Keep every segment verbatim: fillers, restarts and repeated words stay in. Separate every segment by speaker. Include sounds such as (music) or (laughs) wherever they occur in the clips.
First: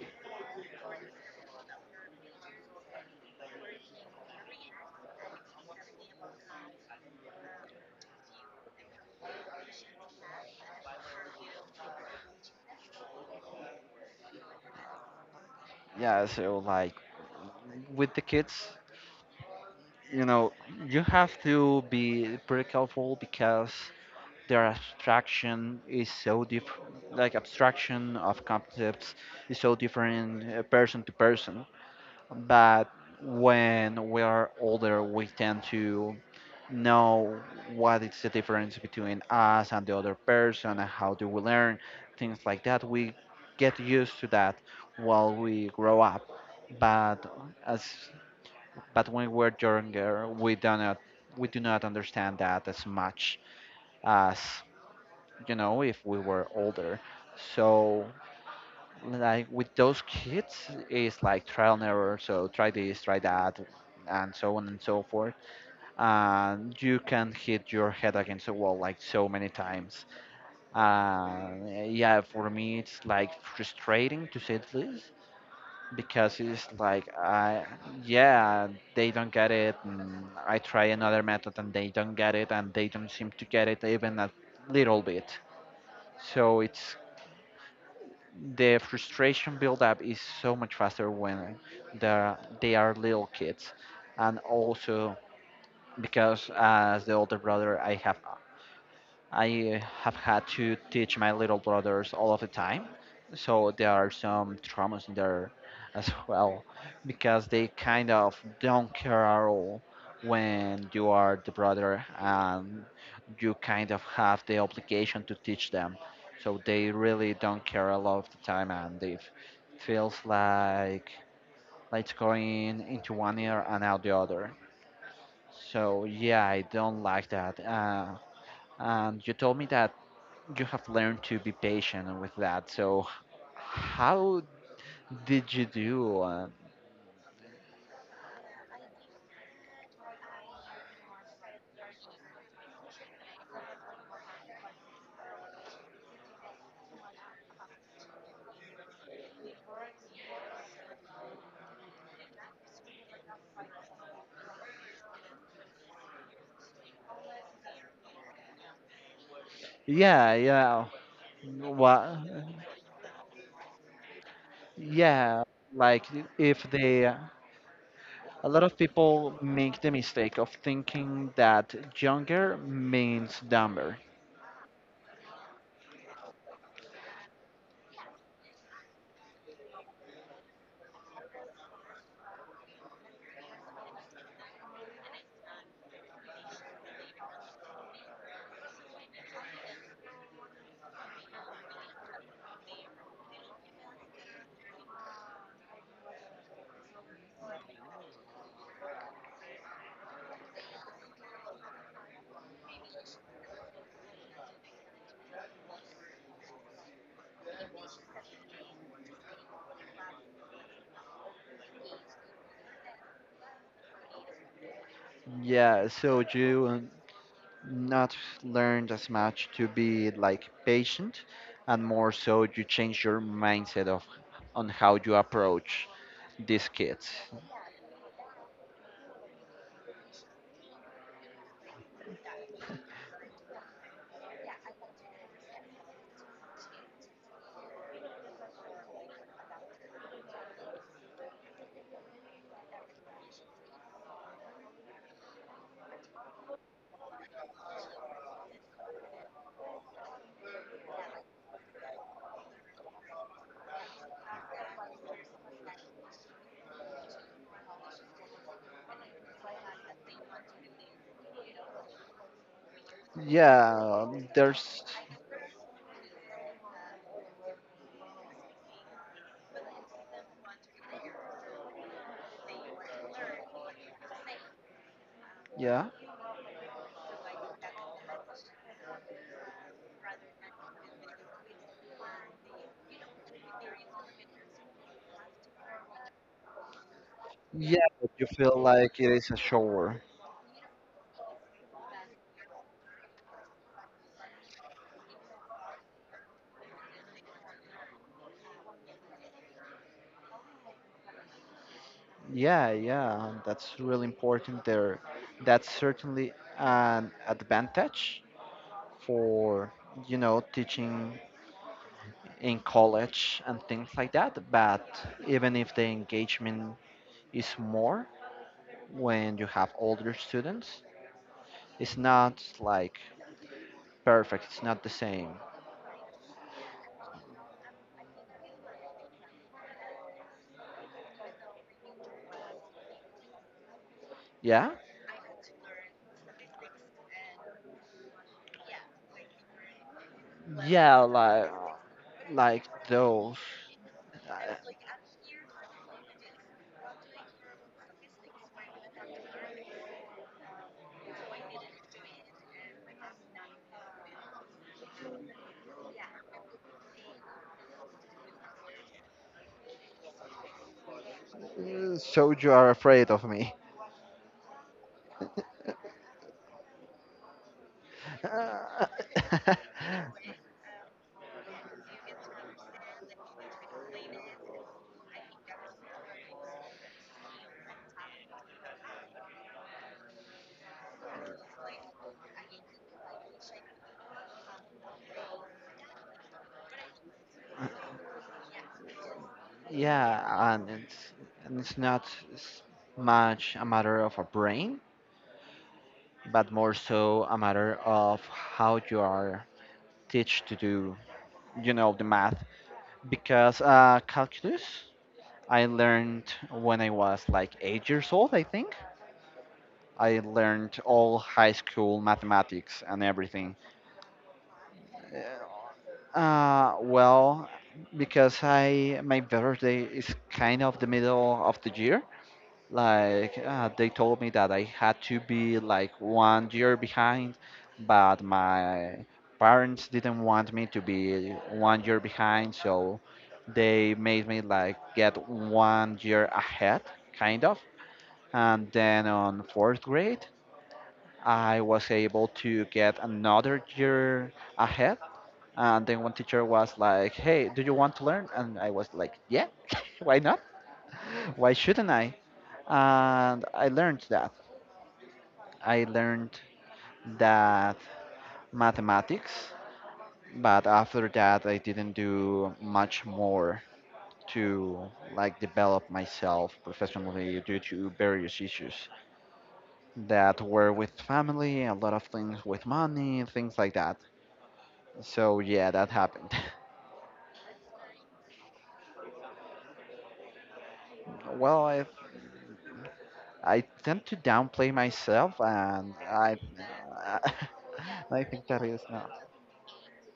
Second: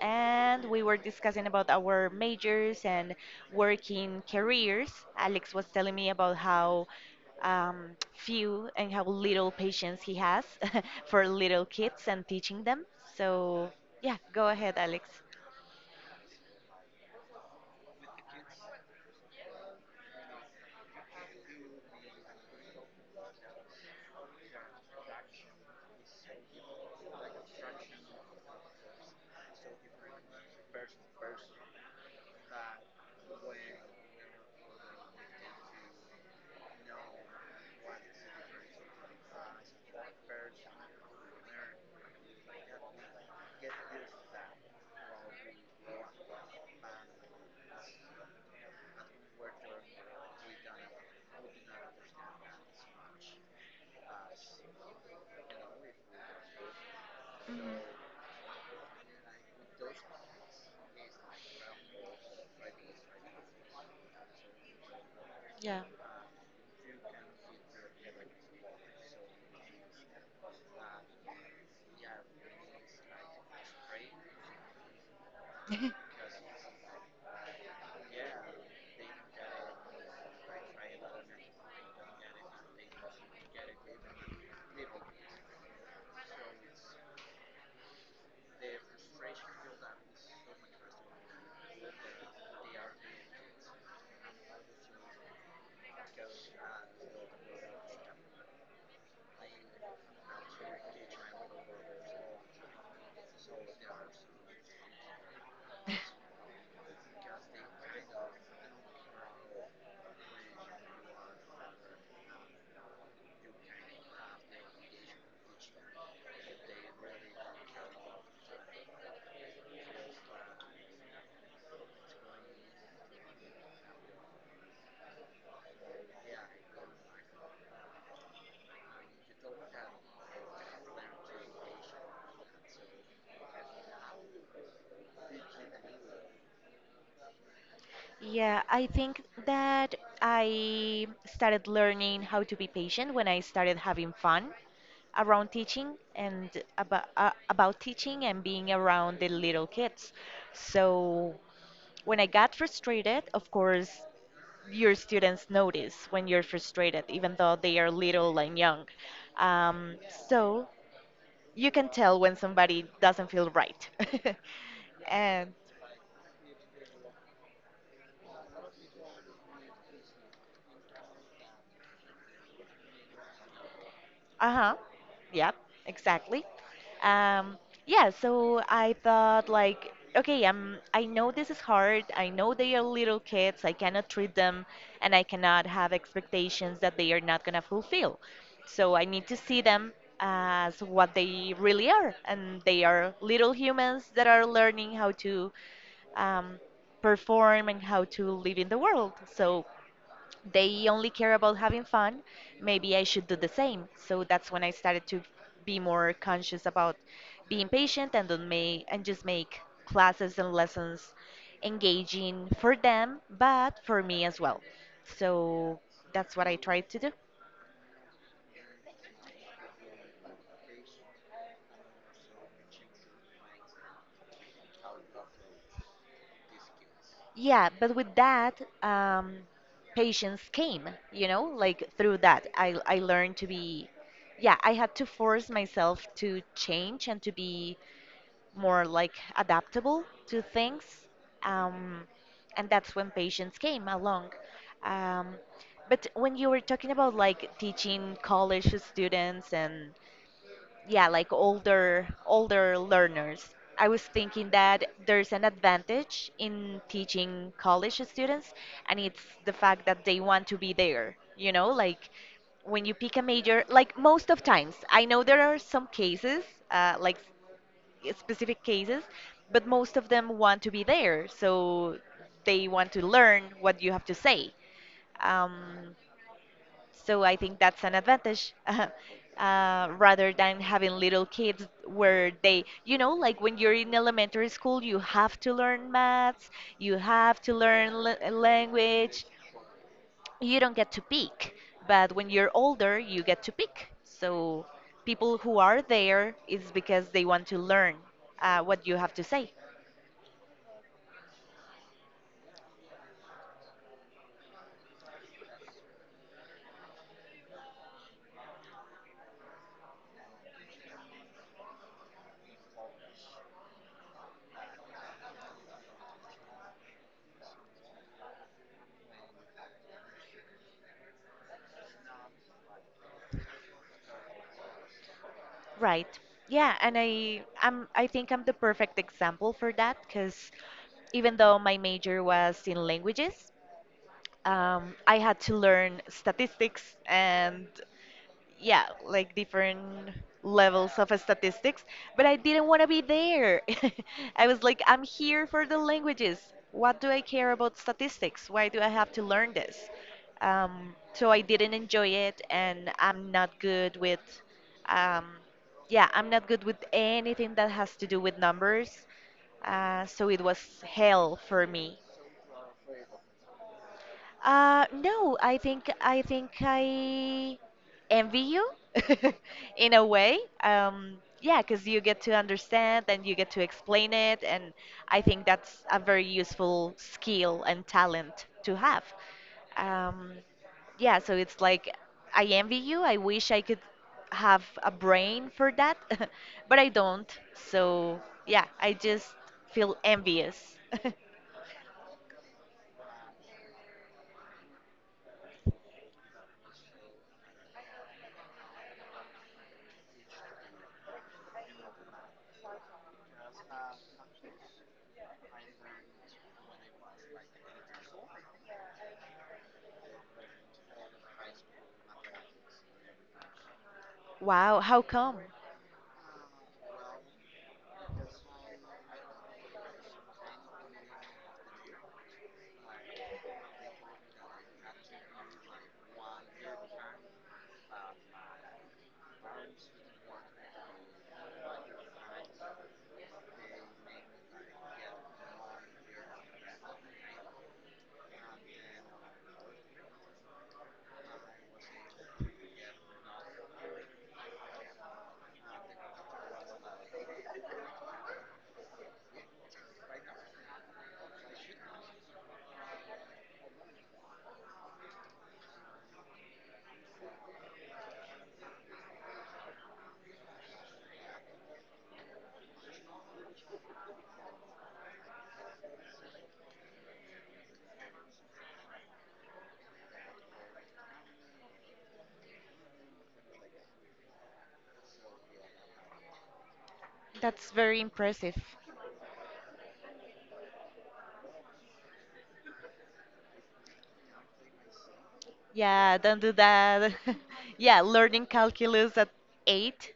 Speaker 1: and we were discussing about our majors and working careers. Alex was telling me about how um, few and how little patience he has (laughs) for little kids and teaching them. So, yeah, go ahead, Alex.
Speaker 2: Yeah, so like with the kids, you know, you have to be pretty careful because their abstraction is so different, like abstraction of concepts is so different uh, person to person. But when we are older, we tend to know what is the difference between us and the other person and how do we learn things like that. We get used to that while we grow up, but as but when we're younger, we do not we do not understand that as much as you know if we were older.
Speaker 1: Mhm.
Speaker 2: So like with those kids, it's like trial and error, so try this, try that and so on and so forth,
Speaker 1: Yeah.
Speaker 2: and you can hit your head against the wall like so many times. uh, yeah, for me it's like frustrating to say this
Speaker 1: (laughs)
Speaker 2: because it's like I yeah they don't get it, and i try another method and they don't get it and they don't seem to get it even a little bit. So it's, the frustration buildup is so much faster when the, they are little kids. And also, because as the older brother i have I have had to teach my little brothers all of the time. So there are some traumas in there as (laughs) well, because they kind of don't care at all when you are the brother and you kind of have the obligation to teach them. So they really don't care a lot of the time, and it feels like lights going into one ear and out the other. So yeah, I don't like that. Uh, and you told me that you have learned to be patient with that. So, how did you do? Uh,
Speaker 1: Yeah, I think that I started learning how to be patient when I started having fun around teaching and about uh, about teaching and being around the little kids. So when I got frustrated, of course, your students notice when you're frustrated, even though they are little and young. Um,
Speaker 2: yeah,
Speaker 1: so
Speaker 2: yeah.
Speaker 1: you can tell
Speaker 2: Well,
Speaker 1: when somebody doesn't feel right. (laughs)
Speaker 2: yeah.
Speaker 1: And
Speaker 2: Like if they, a lot of people make the mistake of thinking that younger means dumber.
Speaker 1: uh-huh. Yep, exactly. Um, yeah, so I thought like, okay, um, I know this is hard. I know they are little kids. I cannot treat them and I cannot have expectations that they are not gonna fulfill. So I need to see them as what they really are, and they are little humans that are learning how to um, perform and how to live in the world. So they only care about having fun, maybe I should do the same. So that's when I started to be more conscious about being patient and don't make and just make classes and lessons engaging for them, but for me as well. So
Speaker 2: Yeah. So
Speaker 1: that's what
Speaker 2: you
Speaker 1: I
Speaker 2: uh,
Speaker 1: tried to do.
Speaker 2: not learned as much to be like patient, and more so you change your mindset of on how you approach these kids.
Speaker 1: Yeah, but with that, um, patience came, you know, like through that, I I learned to be, yeah, I had to force myself to change and to be more like adaptable to things. Um, and that's when patients came along. Um, but when you were talking about like teaching college students and yeah, like older older learners, I was thinking that there's an advantage in teaching college students, and it's the fact that they want to be there. You know, like when you pick a major, like
Speaker 2: Yeah,
Speaker 1: most of times,
Speaker 2: there's,
Speaker 1: I know there are some cases, uh, like specific cases, but most of them want to be there, so they want to learn what you have to say.
Speaker 2: yeah,
Speaker 1: Um, so I think that's an advantage. (laughs) Uh, rather than having little kids where they, you know, like when you're in elementary school, you have to learn maths, you have to
Speaker 2: yeah,
Speaker 1: learn
Speaker 2: but you
Speaker 1: l
Speaker 2: feel like it
Speaker 1: language,
Speaker 2: is a shower.
Speaker 1: you don't get to pick. But when you're older, you get to pick. So people who are there is because they want to learn uh, what you have to say.
Speaker 2: Yeah, yeah, that's really important there. That's certainly an advantage for, you know, teaching in college and things like that. But even if the engagement is more when you have older students, it's not like perfect, it's not the same.
Speaker 1: Right. Yeah, and I I'm I think I'm the perfect example for that because even though my major was in languages,
Speaker 2: Yeah?
Speaker 1: um, I had to learn statistics and yeah, like different levels
Speaker 2: Yeah,
Speaker 1: of
Speaker 2: like
Speaker 1: statistics, but I
Speaker 2: like
Speaker 1: didn't want to be
Speaker 2: those.
Speaker 1: there. (laughs) I was like, I'm here for the languages. What do I care about statistics? Why do I have to learn this? Um, so I didn't enjoy it, and I'm not good with, um, yeah, I'm not good with anything that has to do with numbers. Uh, so it was hell for
Speaker 2: Uh,
Speaker 1: me.
Speaker 2: So you are afraid of me.
Speaker 1: Uh, no, I think I think I envy you (laughs) in a way.
Speaker 2: (laughs)
Speaker 1: Um, yeah, because you get to understand and you get to explain it, and I think that's a very useful skill and talent to have. Um, yeah, so it's like I envy you. I wish I could have a brain for that, (laughs) but I don't. So yeah, I just feel
Speaker 2: Yeah,
Speaker 1: envious.
Speaker 2: and
Speaker 1: (laughs)
Speaker 2: it's, and it's not s- much a matter of a brain, but more so a matter of how you are teach to do, you know, the math. Because uh, calculus, I learned when I was like eight years old, I think. I learned all high school mathematics and everything.
Speaker 1: Wow, how come?
Speaker 2: Uh, well, because I my birthday is kind of the middle of the year. Like uh, they told me that I had to be like one year behind, but my parents didn't want me to be one year behind, so they made me like get one year ahead, kind of. And then on fourth grade, I was able to get another year ahead, and then one teacher was like, "Hey, do you want to learn?" And I was like, "Yeah, (laughs) why not? Why shouldn't I?" And I learned that. I learned that mathematics, but after that, I didn't do much more to like develop myself professionally due to various issues that were with family, a lot of things with money, things like that. So yeah, that happened. (laughs)
Speaker 1: That's very impressive.
Speaker 2: Well, I I tend to downplay myself, and
Speaker 1: Yeah,
Speaker 2: I,
Speaker 1: don't do
Speaker 2: (laughs)
Speaker 1: that. (laughs) Yeah,
Speaker 2: I think
Speaker 1: learning
Speaker 2: that is not.
Speaker 1: calculus at eight,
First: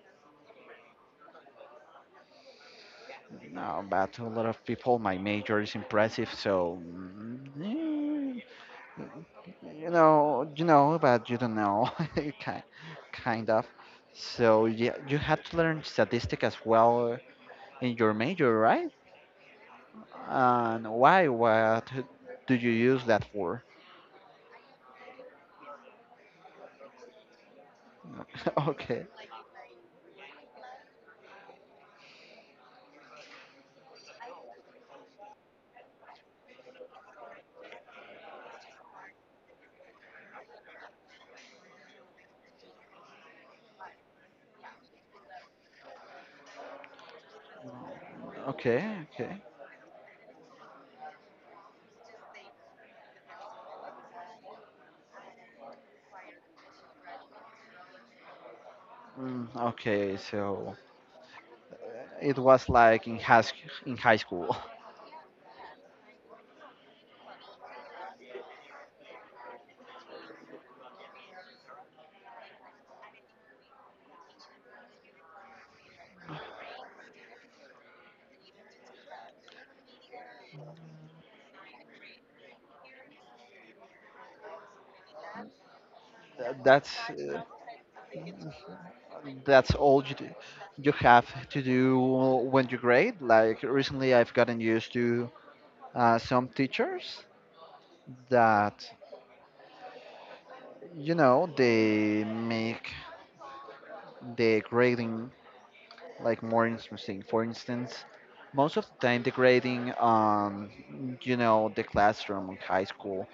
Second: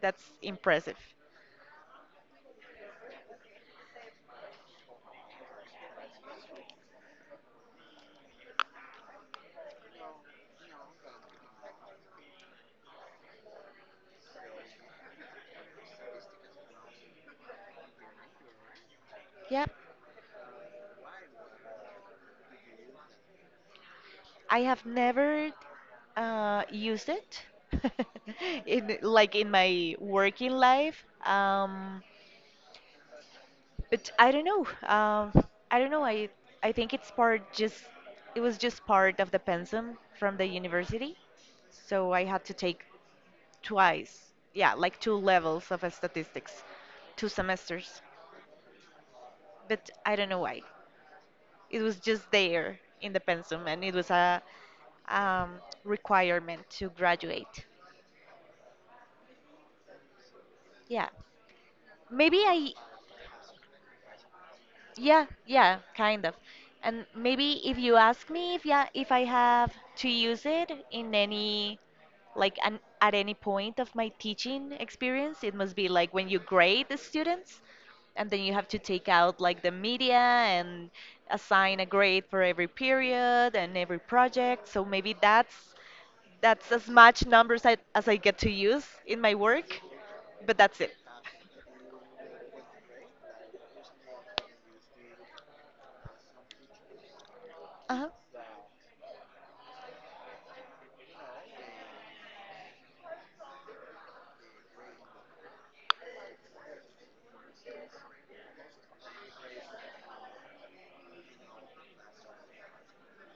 Speaker 1: that's impressive.
Speaker 2: No. But to a lot of people, my major is impressive. So mm, you know, you know, but you don't know, (laughs) kind, kind of. So yeah, you had to learn statistic as well in your major, right?
Speaker 1: Yeah,
Speaker 2: And why? What do you use that for?
Speaker 1: I have never uh, used it (laughs)
Speaker 2: (laughs)
Speaker 1: in
Speaker 2: Okay,
Speaker 1: like in my working life. Um, but I don't know. Um, I don't know. I I think it's part just it was just part of the pensum from the university, so I had to take twice, yeah, like two levels of statistics, two semesters.
Speaker 2: okay, okay.
Speaker 1: But I don't know why. It was just there in the pensum, and it was a um, requirement to graduate.
Speaker 2: Mm, okay, so.
Speaker 1: Yeah, maybe
Speaker 2: it was
Speaker 1: I,
Speaker 2: like in high, in high school.
Speaker 1: yeah, yeah, kind of. And maybe if you ask me if yeah, if I have to use it in any like an, at any point of my teaching experience it must be like when you grade the students and then you have to take out like the media and assign a grade for every period and every project so maybe that's
Speaker 2: Th-
Speaker 1: that's as
Speaker 2: That's
Speaker 1: much
Speaker 2: uh,
Speaker 1: numbers I, as I get to use in my
Speaker 2: that's
Speaker 1: work
Speaker 2: all you do,
Speaker 1: but that's
Speaker 2: you
Speaker 1: it.
Speaker 2: have to do when you grade. Like recently, I've gotten used to uh, some teachers
Speaker 1: Uh-huh.
Speaker 2: that you know they make the grading like more interesting. For instance, most of the time, the grading on you know the classroom in high school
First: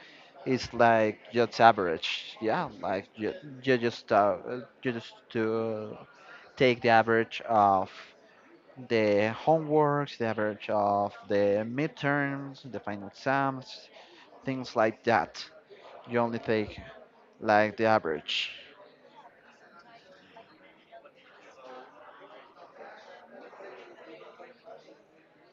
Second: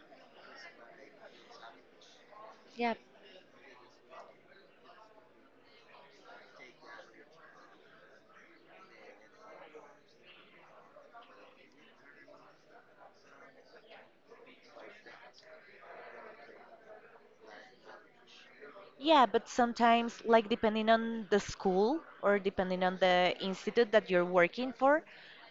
Speaker 2: is like just average. Yeah,
Speaker 1: Yeah.
Speaker 2: like you, you just uh, you just do take the average of the homeworks, the average of the midterms, the final exams, things like that. You only take like the average.
Speaker 1: Yeah, but sometimes, like depending on the school or depending on the institute that you're working for,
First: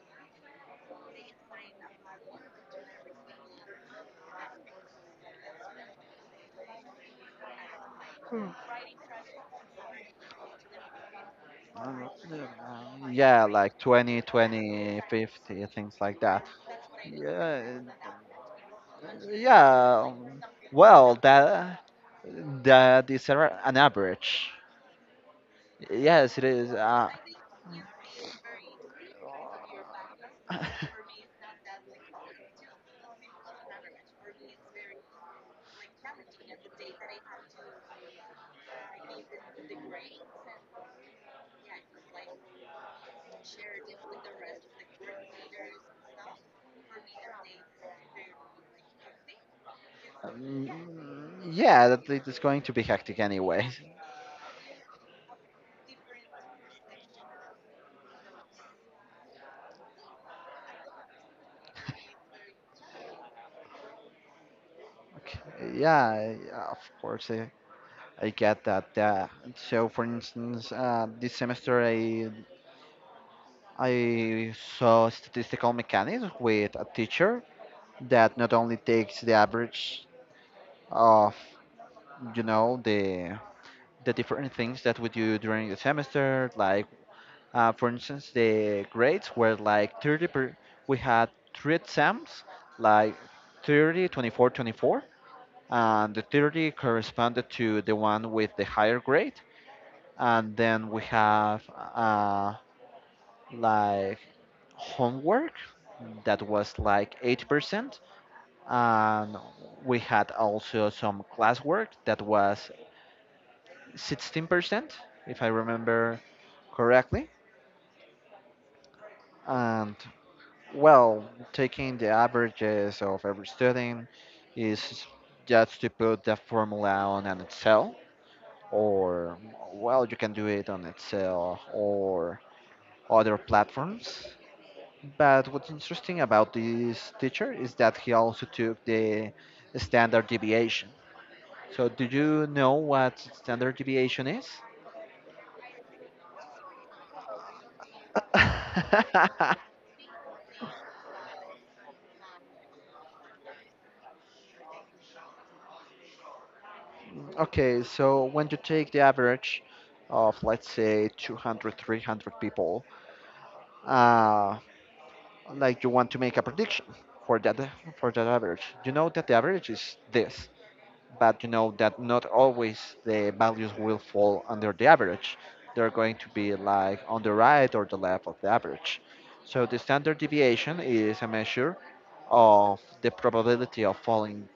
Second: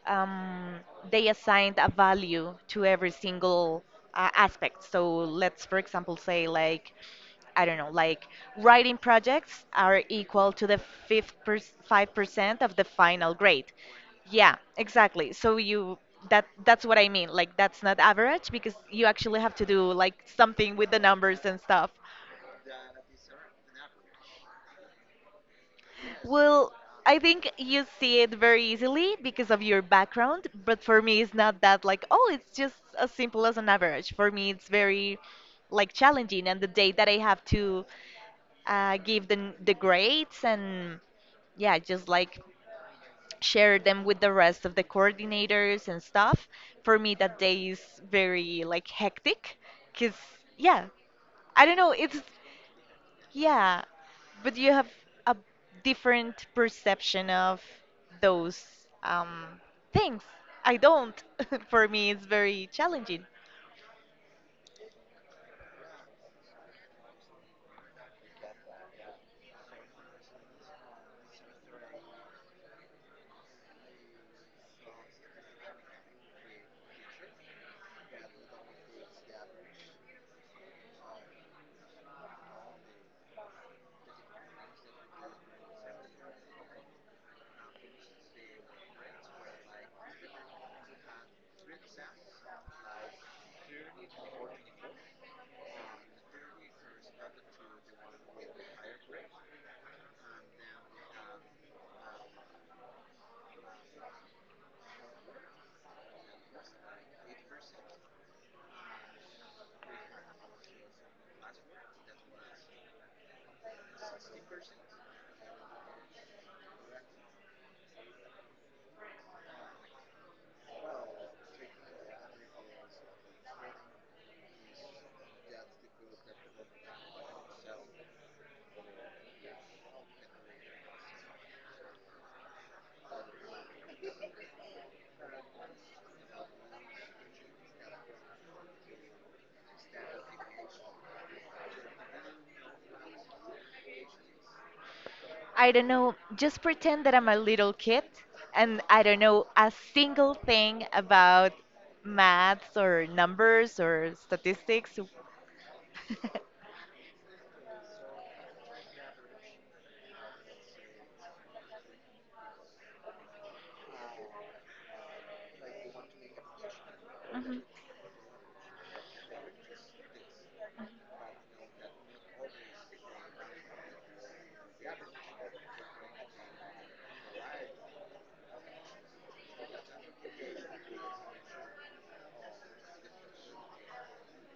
Speaker 1: um, they assign a value to every single uh, aspect. So let's, for example, say like, I don't know, like writing projects are equal to the fifth per five percent of the final
Speaker 2: Yeah,
Speaker 1: grade.
Speaker 2: like twenty,
Speaker 1: Yeah,
Speaker 2: twenty,
Speaker 1: exactly. So
Speaker 2: fifty, things
Speaker 1: you
Speaker 2: like
Speaker 1: that
Speaker 2: that.
Speaker 1: that's what I mean. Like that's not average because you actually have to do
Speaker 2: Yeah,
Speaker 1: like
Speaker 2: um,
Speaker 1: something with the
Speaker 2: well,
Speaker 1: numbers and
Speaker 2: that
Speaker 1: stuff.
Speaker 2: that is a- an average. Yes, it is.
Speaker 1: Well,
Speaker 2: Uh,
Speaker 1: I think you see it very easily because of your background, but for me, it's not that like, oh, it's just as simple as an average. For me, it's very
Speaker 2: (laughs)
Speaker 1: like challenging, and the day that I have to uh, give the the grades and yeah, just like share them with the rest of the coordinators and stuff. For me, that day is very like hectic because yeah,
Speaker 2: Um,
Speaker 1: I don't
Speaker 2: yeah,
Speaker 1: know.
Speaker 2: that
Speaker 1: It's
Speaker 2: it is going to be hectic anyway.
Speaker 1: yeah, but you have a different perception of those um, things. I don't. (laughs) For me, it's very challenging.
Speaker 2: Okay. Yeah, yeah, of course, I, I get that. Yeah. So, for instance, uh, this semester I I saw statistical mechanics with a teacher that not only takes the average of you know the the different things that we do during the semester, like. Uh, for instance, the grades were like thirty per, we had three exams, like thirty, twenty-four, twenty-four, and the thirty corresponded to the one with the higher grade. And then we have uh, like homework that was like eight percent. And we had also some classwork that was sixteen percent, if I remember correctly. And well, taking the averages of every student is just to put the formula on an Excel, or well, you can do it on Excel or other platforms. But what's interesting about this teacher is that he also took the standard deviation. So, do you know what standard deviation is?
Speaker 1: I don't know, just pretend that I'm a little kid and I don't know a
Speaker 2: (laughs)
Speaker 1: single thing about maths or numbers or statistics. (laughs)
Speaker 2: Okay, so when you take the average of, let's say, two hundred, three hundred people, uh, like you want to make a prediction for that,
Speaker 1: Hmm.
Speaker 2: for that average. You know that the average is this, but you know that not always the values will fall under the average. They're going to be like on the right or the left of the average. So the standard deviation is a measure of the probability of falling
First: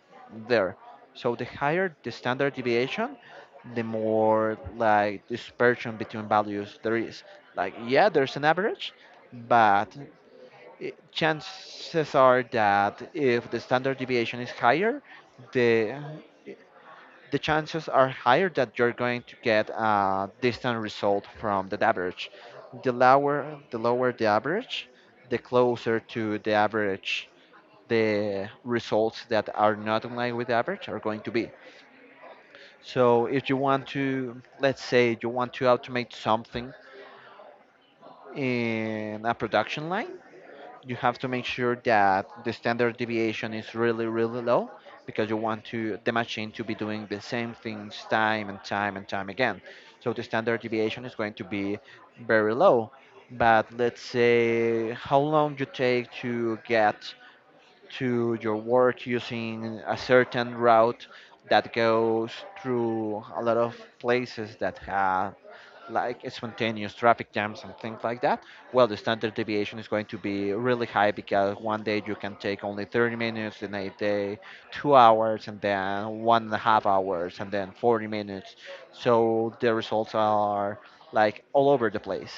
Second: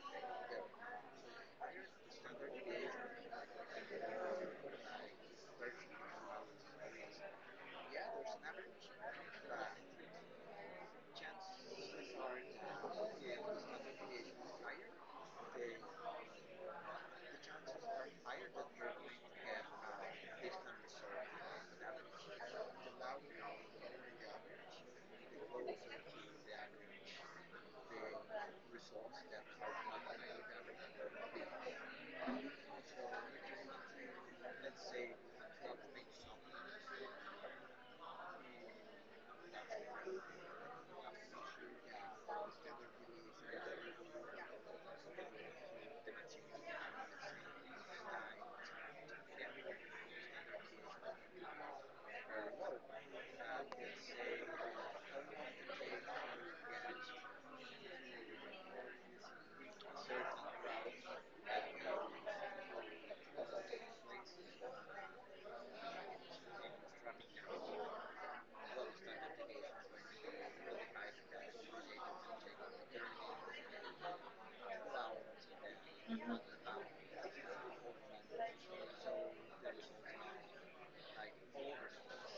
Speaker 2: there. So the higher the standard deviation, the more like dispersion between values there is. Like yeah, there's an average, but i- chances are that if the standard deviation is higher, the the chances are higher that you're going to get a distant result from the average. The lower the lower the average, the closer to the average the results that are not in line with the average are going to be. So if you want to let's say you want to automate something in a production line, you have to make sure that the standard deviation is really really low, because you want to the machine to be doing the same things time and time and time again, so the standard deviation is going to be very low. But let's say how long you take to get to your work using a certain route that goes through a lot of places that have like spontaneous traffic jams and things like that, well, the standard deviation is going to be really high, because one day you can take only thirty minutes, and a day, two hours, and then one and a half hours, and then forty minutes. So the results are like all over the place.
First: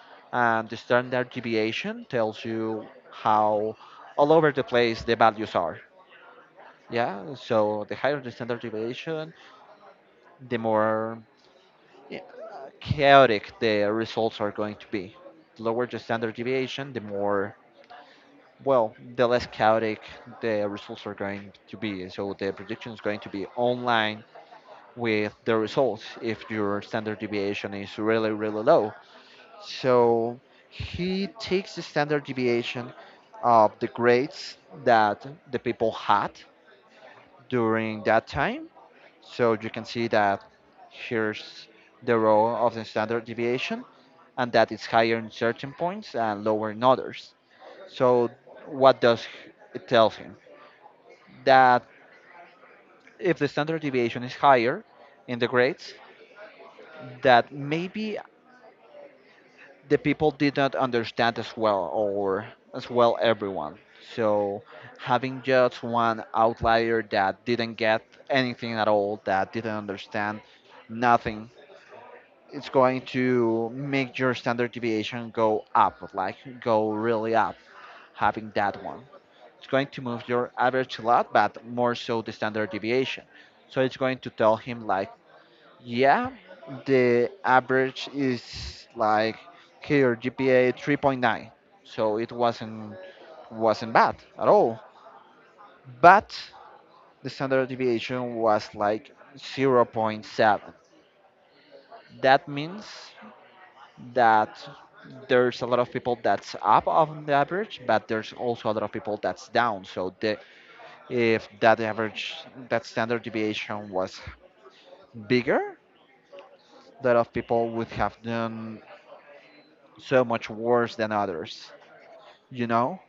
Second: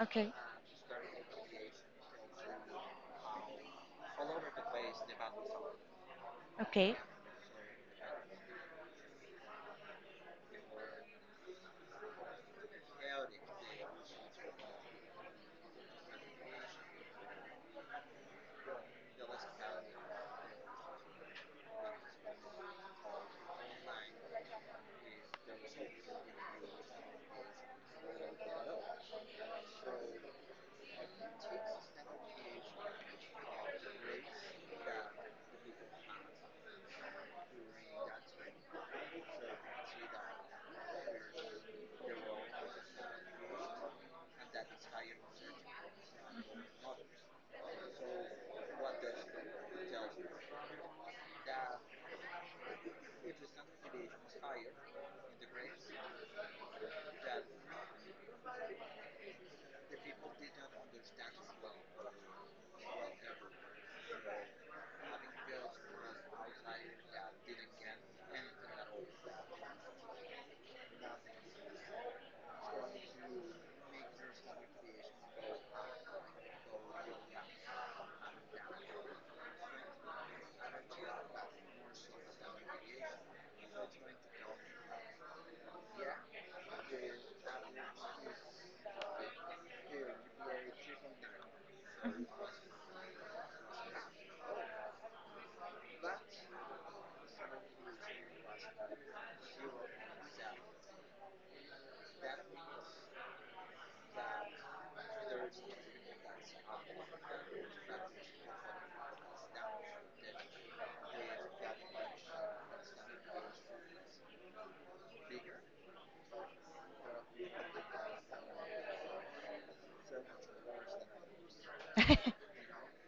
Speaker 1: Okay.
Speaker 2: And the standard deviation tells you how all over the place the values are.
Speaker 1: Okay.
Speaker 2: Yeah, so the higher the standard deviation, the more, yeah, chaotic the results are going to be. The lower the standard deviation, the more, well, the less chaotic the results are going to be. So the prediction is going to be online with the results if your standard deviation is really, really low. So he takes the standard deviation of the grades that the people had during that time. So you can see that here's the row of the standard deviation, and that is higher in certain points and lower in others. So, what does it tell him? That if the standard deviation is higher in the grades, that maybe the people did not understand as well, or as well everyone. So, having just one outlier that didn't get anything at all, that didn't understand nothing, it's going to make your standard deviation go up, like go really up, having that one. It's going to move your average a lot, but more so the standard deviation. So it's going to tell him like, yeah, the average is like here G P A three point nine, so it
Speaker 1: Hmm.
Speaker 2: wasn't wasn't bad at all. But the standard deviation was like zero point zero point seven. That means that there's a lot of people that's up on the average, but there's also a lot of people that's down. So the If that average, that standard deviation was bigger, a lot of people would have done so much worse than others, you know?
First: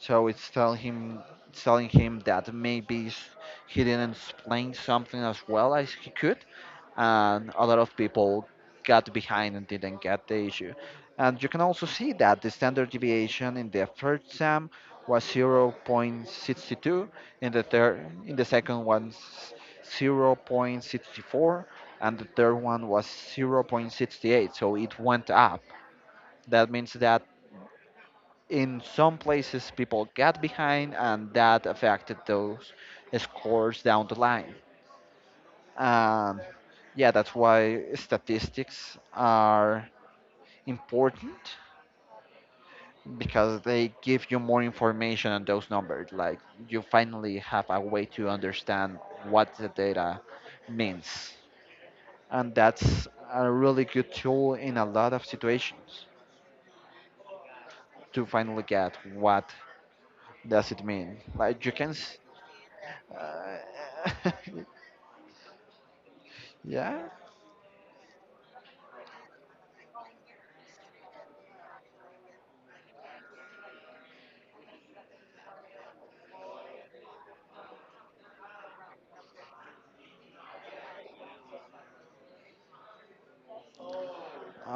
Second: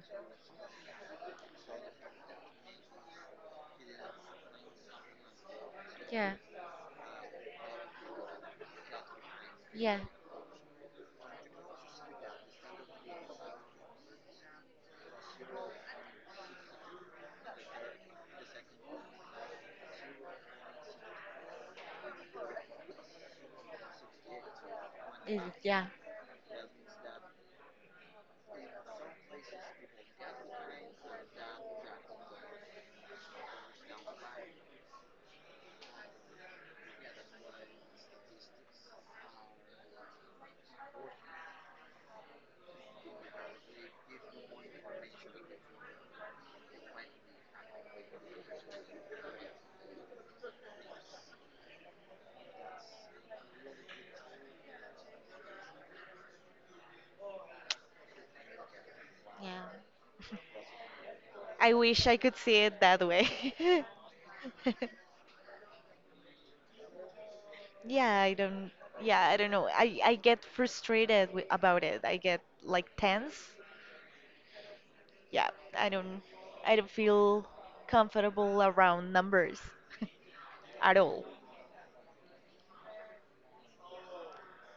Speaker 2: So it's telling him, it's telling him that maybe s- he didn't explain something as well as
Speaker 1: (laughs)
Speaker 2: he
Speaker 1: Yeah.
Speaker 2: could, and a lot of people got behind and
Speaker 1: Yeah.
Speaker 2: didn't get the issue. And you can also see that the standard deviation in the first exam was zero point six two, in the third, in the second one zero point six four, and the third one was zero point six eight. So it went
Speaker 1: Is it?
Speaker 2: up.
Speaker 1: Yeah.
Speaker 2: That means that in some places people got behind, and that affected those scores down the line. Um, yeah, that's why statistics are important because they give you more information on those numbers. Like you finally have a way to understand what the data means. And that's a really good tool in a lot of situations to finally get what
Speaker 1: Yeah.
Speaker 2: does it mean. Like you
Speaker 1: I
Speaker 2: can,
Speaker 1: wish I
Speaker 2: s-
Speaker 1: could see it that way.
Speaker 2: uh,
Speaker 1: (laughs)
Speaker 2: (laughs) yeah,
Speaker 1: Yeah, I don't. Yeah, I don't know. I I get frustrated wi about it. I get like tense. Yeah, I don't. I don't feel comfortable around numbers (laughs) at all.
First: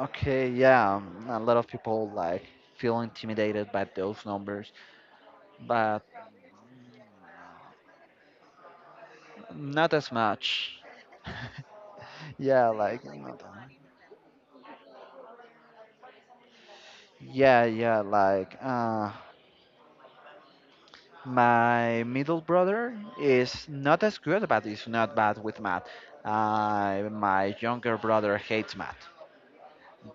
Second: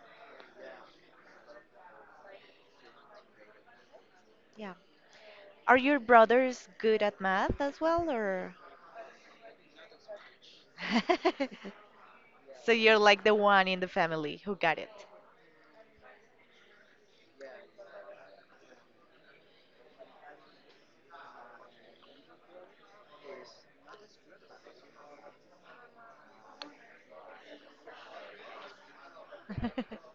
Speaker 2: okay, yeah. um, A lot of people like feel intimidated by those numbers,
Speaker 1: Yeah. Are
Speaker 2: but
Speaker 1: your brothers good at math as well, or?
Speaker 2: not as much.
Speaker 1: (laughs)
Speaker 2: Yeah,
Speaker 1: So you're
Speaker 2: like
Speaker 1: like the
Speaker 2: not,
Speaker 1: one in the family who got it.
Speaker 2: yeah, yeah, like uh, my middle brother is not as good, but is not bad with math. Uh, my younger brother hates math.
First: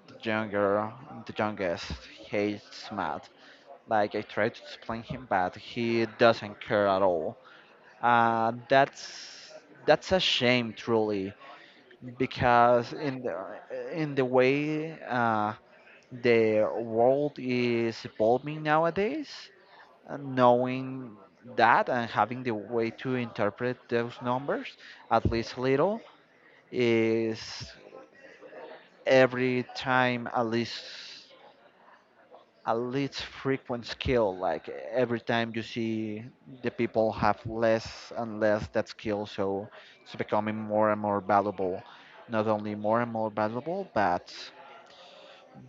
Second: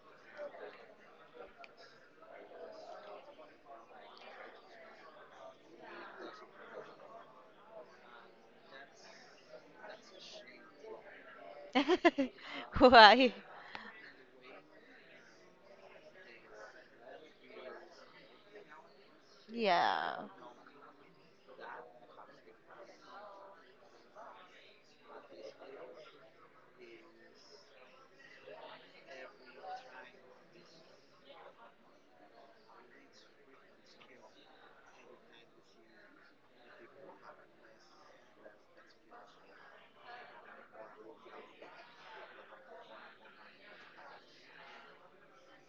Speaker 2: The younger, the youngest hates math. Like I try to explain him, but he doesn't care at all. Uh, that's that's a shame, truly,
Speaker 1: (laughs)
Speaker 2: because in
Speaker 1: Why?
Speaker 2: the in the way uh, the world is evolving nowadays,
Speaker 1: Yeah.
Speaker 2: and knowing that and having the way to interpret those numbers, at least a little, is every time at least a least frequent skill. Like every time you see the people have less and less that skill, so it's becoming more and more valuable. Not only more and more valuable, but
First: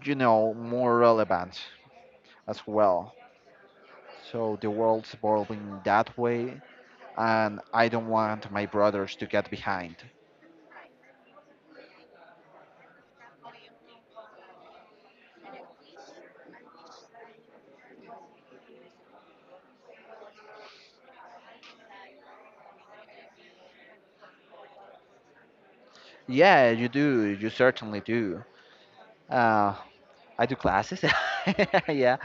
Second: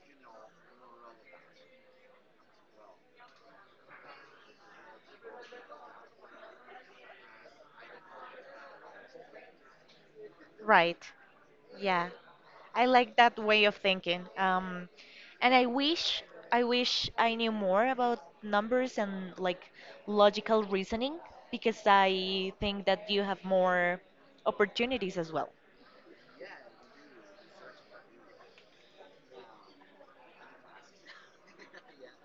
Speaker 2: you know more relevant as well. So the world's evolving that way, and I don't want my brothers to get behind.
Speaker 1: Right. Yeah. I like that way of thinking. Um, and I wish I wish I knew more about numbers and like logical reasoning because I think that you have more opportunities as well.
Speaker 2: Yeah, you do. You certainly do. Uh, I do classes. (laughs) yeah,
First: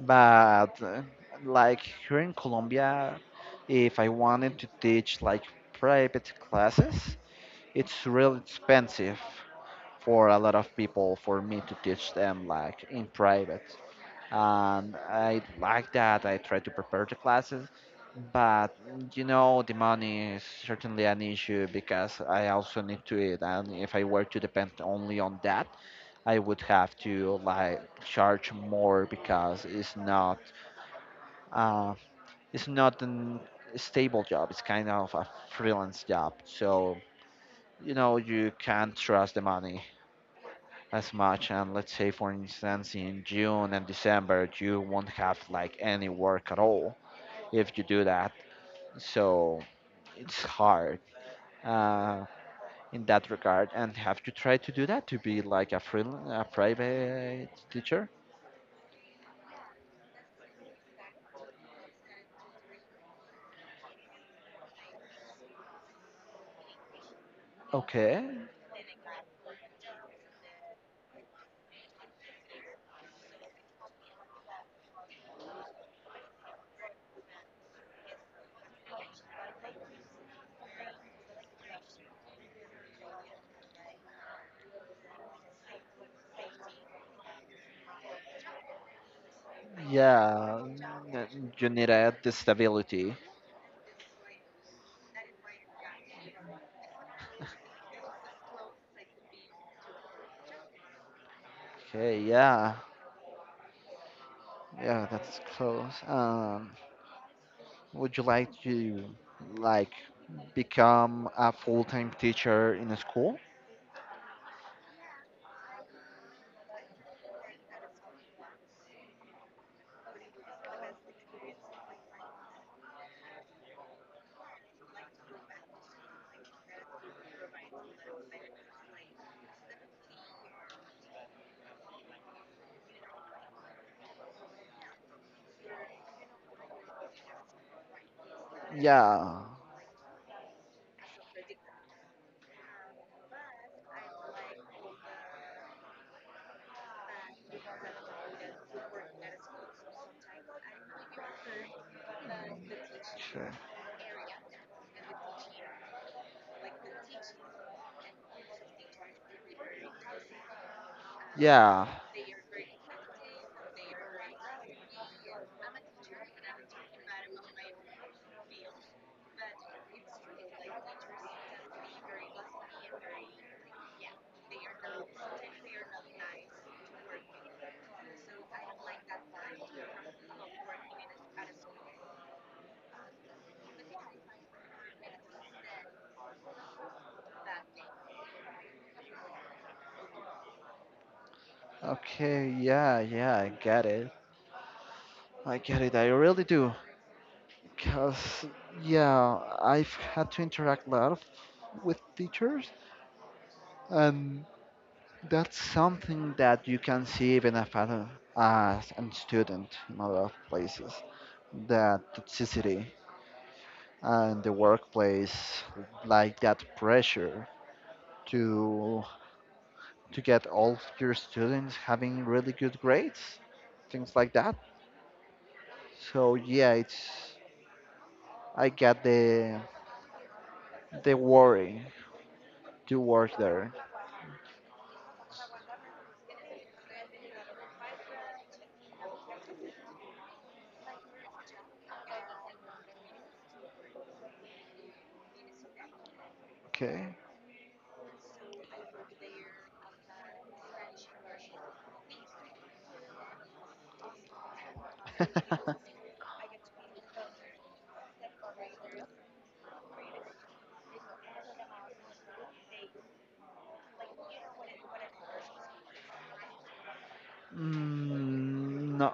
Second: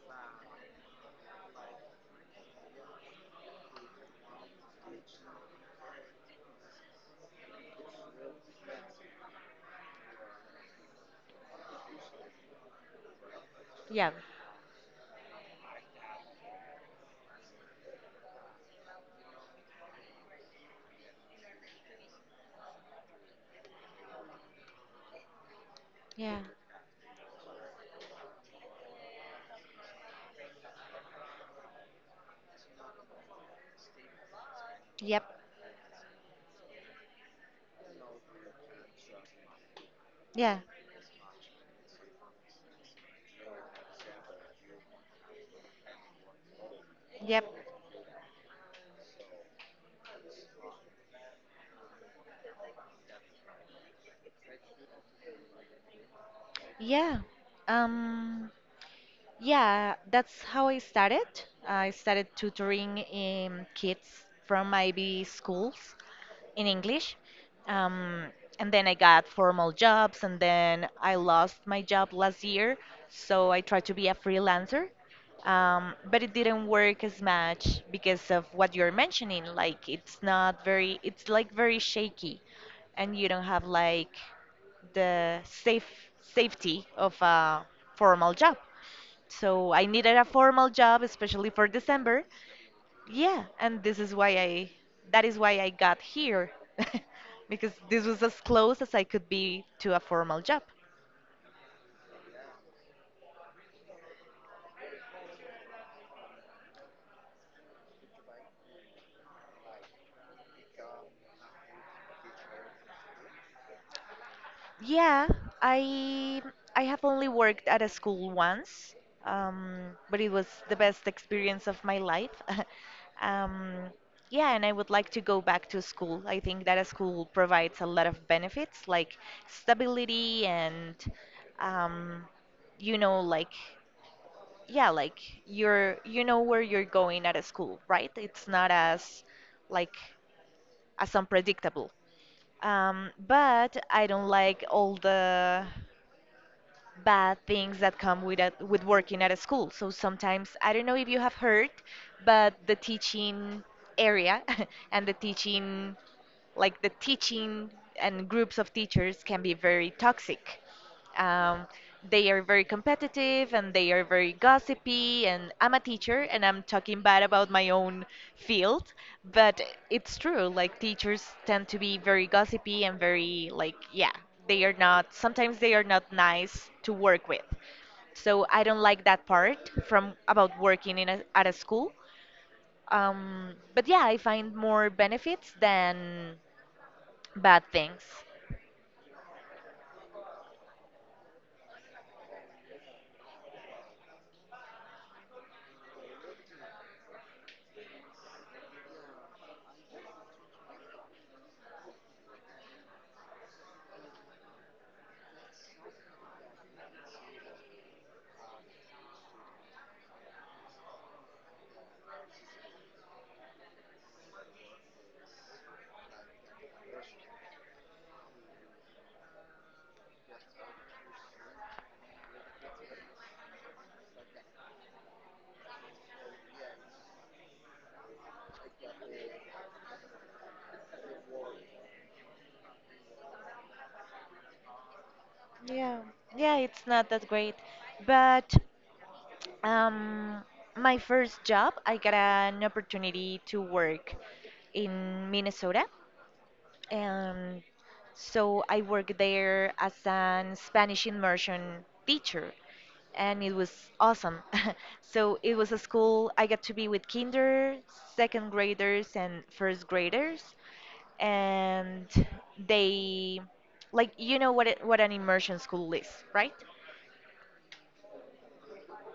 Speaker 2: but uh, like here in Colombia, if I wanted to teach like private classes, it's real expensive for a lot of people for me to teach them like in private.
Speaker 1: Yeah.
Speaker 2: And I like that. I try to prepare the classes, but you know, the money is certainly an issue because I also need to eat, and if I were to depend only on that,
Speaker 1: Yeah.
Speaker 2: I would have to like charge more because it's not uh, it's not an stable job. It's kind of a
Speaker 1: Yep.
Speaker 2: freelance job, so you know you can't trust the money
Speaker 1: Yeah.
Speaker 2: as much, and let's say for instance in June and December you won't have like any work at all
Speaker 1: Yep.
Speaker 2: if you do that. So it's hard uh, in that regard. And have you tried to do that to be like a free a
Speaker 1: Yeah.
Speaker 2: private teacher?
Speaker 1: Um, yeah, that's how I started. I started tutoring um, kids from I B schools in English.
Speaker 2: Okay.
Speaker 1: Um, and then I got formal jobs, and then I lost my job last year, so I tried to be a freelancer. Um, but it didn't work as much because of what you're mentioning. Like it's not very, it's like very shaky, and you don't have like the safe safety of a formal job. So I needed a
Speaker 2: Yeah.
Speaker 1: formal job, especially
Speaker 2: n-
Speaker 1: for
Speaker 2: You need a
Speaker 1: December,
Speaker 2: the stability.
Speaker 1: yeah, and this is why I that is why I got here (laughs) because this was as close as I could be to a formal job.
Speaker 2: Okay. Yeah. Yeah. That's close. Um, would you like to like become a full-time teacher in a school?
Speaker 1: Yeah, I I have only worked at a school once, um, but it was the best experience of my life. (laughs) Um, yeah, and I would like to go back to school. I think that a school provides a lot of benefits like stability and um, you know, like yeah like you're you know where you're going at a school right it's not as
Speaker 2: Yeah.
Speaker 1: like as unpredictable. Um, but I don't like all the bad things that come with a, with working at a school so sometimes I don't know if you have heard but the
Speaker 2: Sure.
Speaker 1: teaching area (laughs) and the teaching like the teaching and groups of teachers can be very toxic.
Speaker 2: Um,
Speaker 1: um,
Speaker 2: Yeah.
Speaker 1: they are very competitive and they are very gossipy. And I'm a teacher and I'm talking bad about my own field, but it's true. Like teachers tend to be very gossipy and very like yeah, they are not. Sometimes they are not nice to work with. So I don't like that part from about working in a, at a school. Um, but yeah, I find more benefits than bad things.
Speaker 2: Okay. Yeah. Yeah. I get it. I get it. I really do. Cause yeah, I've had to interact a lot of, with teachers, and that's something that you can see even if as a as an student in a lot of places. That toxicity and the workplace, like that pressure to to get all your students having really good grades, things like that. So yeah, it's I get the the worry to work there.
Speaker 1: Yeah, yeah, it's not that great. But Um, my first job, I got an opportunity to work in Minnesota.
Speaker 2: Okay.
Speaker 1: And so I worked there as an Spanish immersion teacher, and it was awesome. (laughs) So it was a
Speaker 2: (laughs)
Speaker 1: school I got to be with kinder, second graders, and first graders, and they, like, you know what it, what an immersion school is, right?
Speaker 2: Mm, no,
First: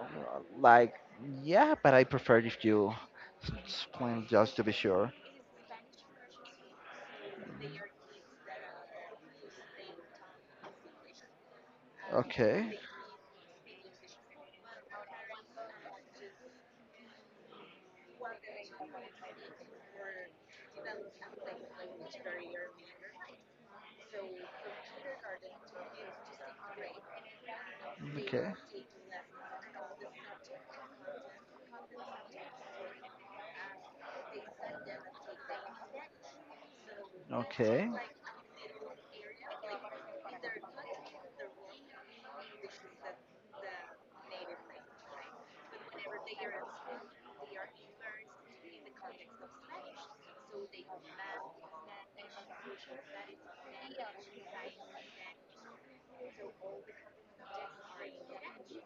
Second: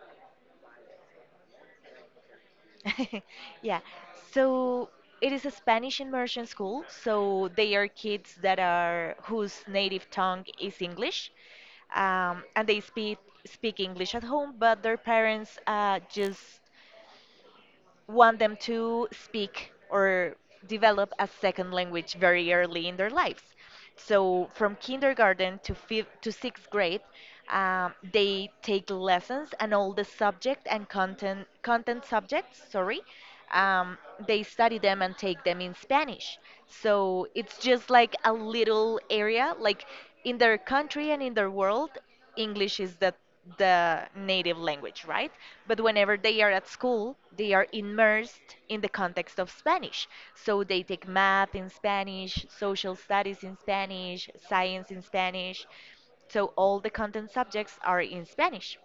Speaker 2: like yeah, but I prefer if you
Speaker 1: (laughs) Yeah,
Speaker 2: explain just to be
Speaker 1: so
Speaker 2: sure.
Speaker 1: it is a Spanish immersion school, so they are kids that are whose native tongue is English, um, and
Speaker 2: Okay.
Speaker 1: they speak speak English at home, but their parents uh, just want them to speak or develop a second language very early in their lives. So from kindergarten to fifth to sixth grade, um,
Speaker 2: Okay.
Speaker 1: they take lessons and all the subject and content content subjects. Sorry, um, they study them and take them in Spanish. So it's
Speaker 2: Okay.
Speaker 1: just like a little area, like in their country and in their world, English is the the native language, right? But whenever they are at school, they are immersed in the context of Spanish. So they take math in Spanish, social studies in Spanish, science in Spanish. So all the content subjects are in Spanish.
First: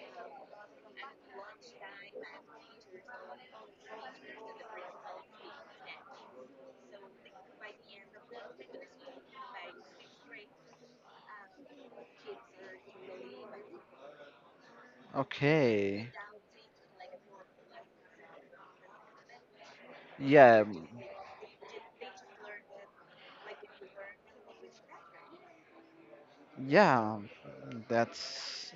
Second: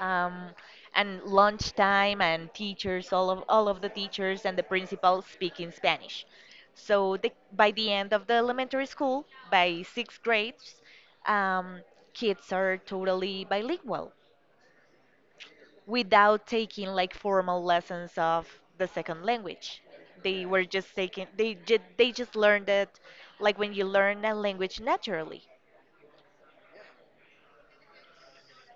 Speaker 1: Um, and lunchtime and teachers, all of all of the teachers and the principal speak in Spanish. So the, by the end of the elementary school, by sixth grades, um, kids are totally bilingual
Speaker 2: Okay.
Speaker 1: without taking like formal lessons of the second language. They were
Speaker 2: Yeah.
Speaker 1: just taking they ju- they just learned it like when you learn a language naturally.
Speaker 2: Yeah. That's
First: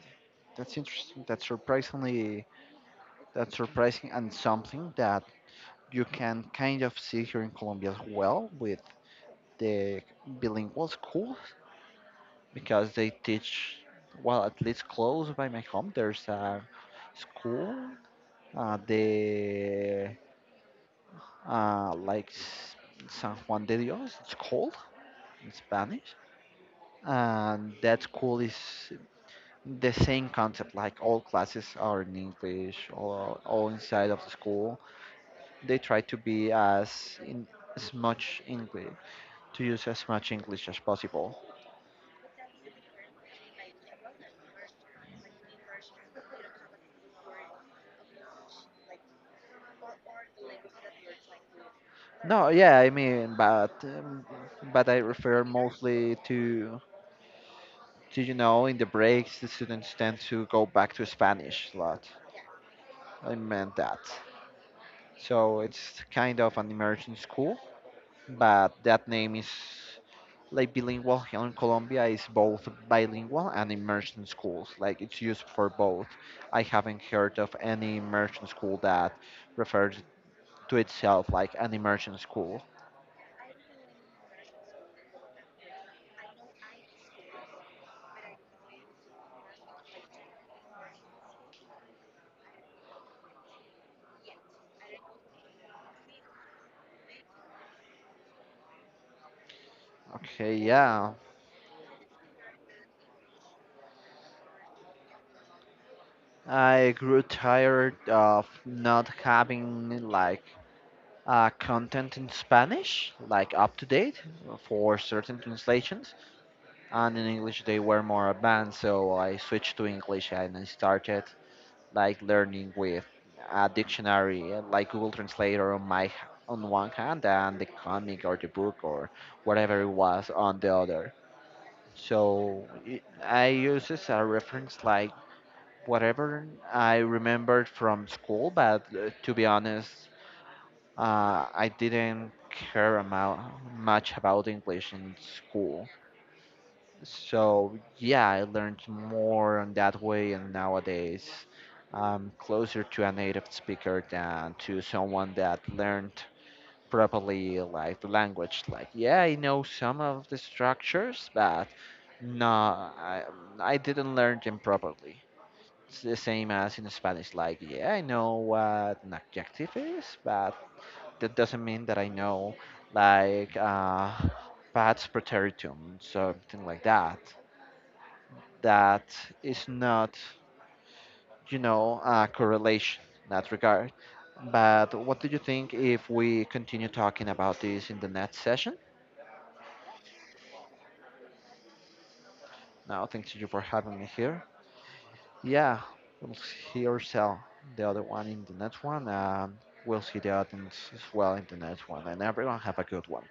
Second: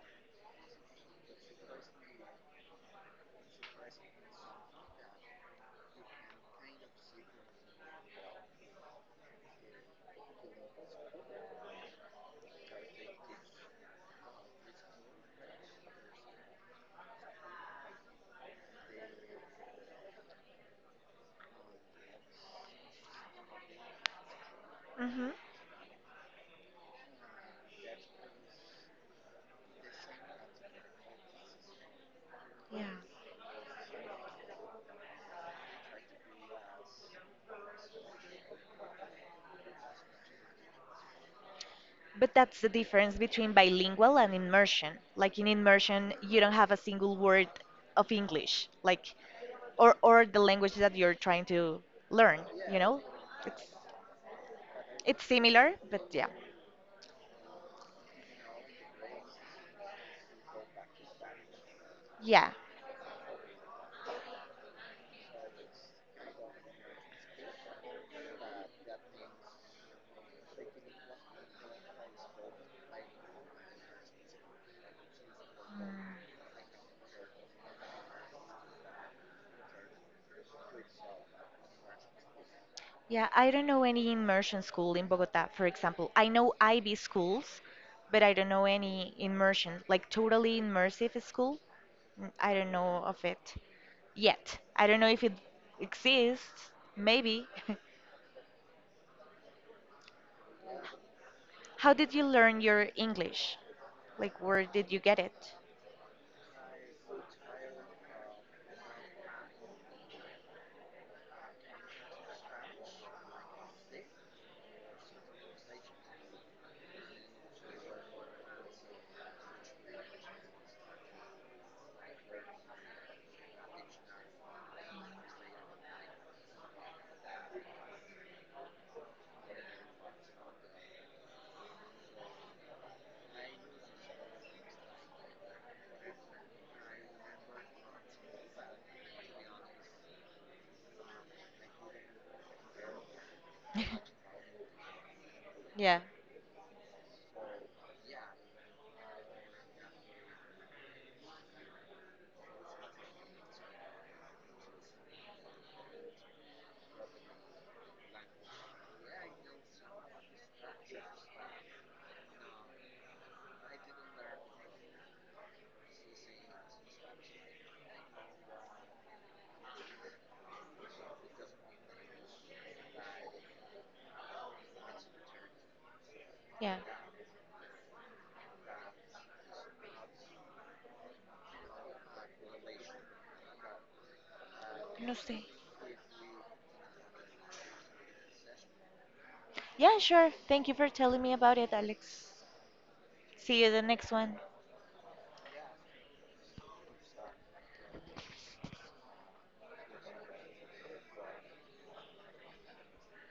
Speaker 2: that's interesting. That's surprisingly that's surprising, and something that you can kind of see here in Colombia as well with the bilingual schools, because they teach, well, at least close by my home there's a school, uh, the uh, like S- san Juan de Dios it's called
Speaker 1: Hmm.
Speaker 2: in Spanish, and that school is the same concept. Like all classes are in English,
Speaker 1: Yeah.
Speaker 2: all, all inside of the school. They try to be as in as much English, to use as much English as possible.
Speaker 1: But that's the difference between bilingual and immersion. Like in immersion, you don't have a single word of English, like or or the language that you're trying to learn,
Speaker 2: No,
Speaker 1: you
Speaker 2: yeah, I
Speaker 1: know?
Speaker 2: mean,
Speaker 1: It's
Speaker 2: but um, but I
Speaker 1: it's
Speaker 2: refer
Speaker 1: similar, but
Speaker 2: mostly
Speaker 1: yeah.
Speaker 2: to, did you know in the breaks the students tend to go back to Spanish a lot?
Speaker 1: Yeah.
Speaker 2: I meant that. So it's kind of an immersion school, but that name is like bilingual here in Colombia is both bilingual and immersion schools. Like it's used for both. I haven't heard of any immersion school that refers to itself like an immersion school.
Speaker 1: Yeah, I don't know any immersion school in Bogota, for example. I know I B schools, but I don't know any immersion, like totally immersive school. N- I don't know of it yet. I don't know if it exists, maybe. (laughs)
Speaker 2: Okay, yeah.
Speaker 1: How did you learn your English? Like, where did you get it?
Speaker 2: I grew tired of not having like uh, content in Spanish, like up to date for certain translations, and in English they were more advanced. So I switched to English and I started like learning with a dictionary, uh, like Google Translator on my on one hand, and the comic or the book or whatever it was on the other. So it, I use as a reference like whatever I remembered from school, but uh, to be honest, uh, I didn't care amount, much
Speaker 1: (laughs)
Speaker 2: about English in school.
Speaker 1: Yeah.
Speaker 2: So yeah, I learned more on that way, and nowadays I'm closer to a native speaker than to someone that learned properly like the language. Like yeah, I know some of the structures, but no, I, I didn't learn them properly. It's the same as in Spanish. Like yeah, I know what an adjective is, but that doesn't mean that I know like uh, pats preteritum, something
Speaker 1: Yeah,
Speaker 2: like that. That is not, you know, a correlation in that regard. But
Speaker 1: no
Speaker 2: what do you
Speaker 1: sé.
Speaker 2: think if we continue talking about this in the next session?
Speaker 1: Yeah, sure. Thank you for telling me about it, Alex.
Speaker 2: Now, thanks to you for
Speaker 1: See you the
Speaker 2: having me
Speaker 1: next one.
Speaker 2: here. Yeah, we'll see ourselves the other one in the next one. Um, we'll see the audience as well in the next one. And everyone have a good one.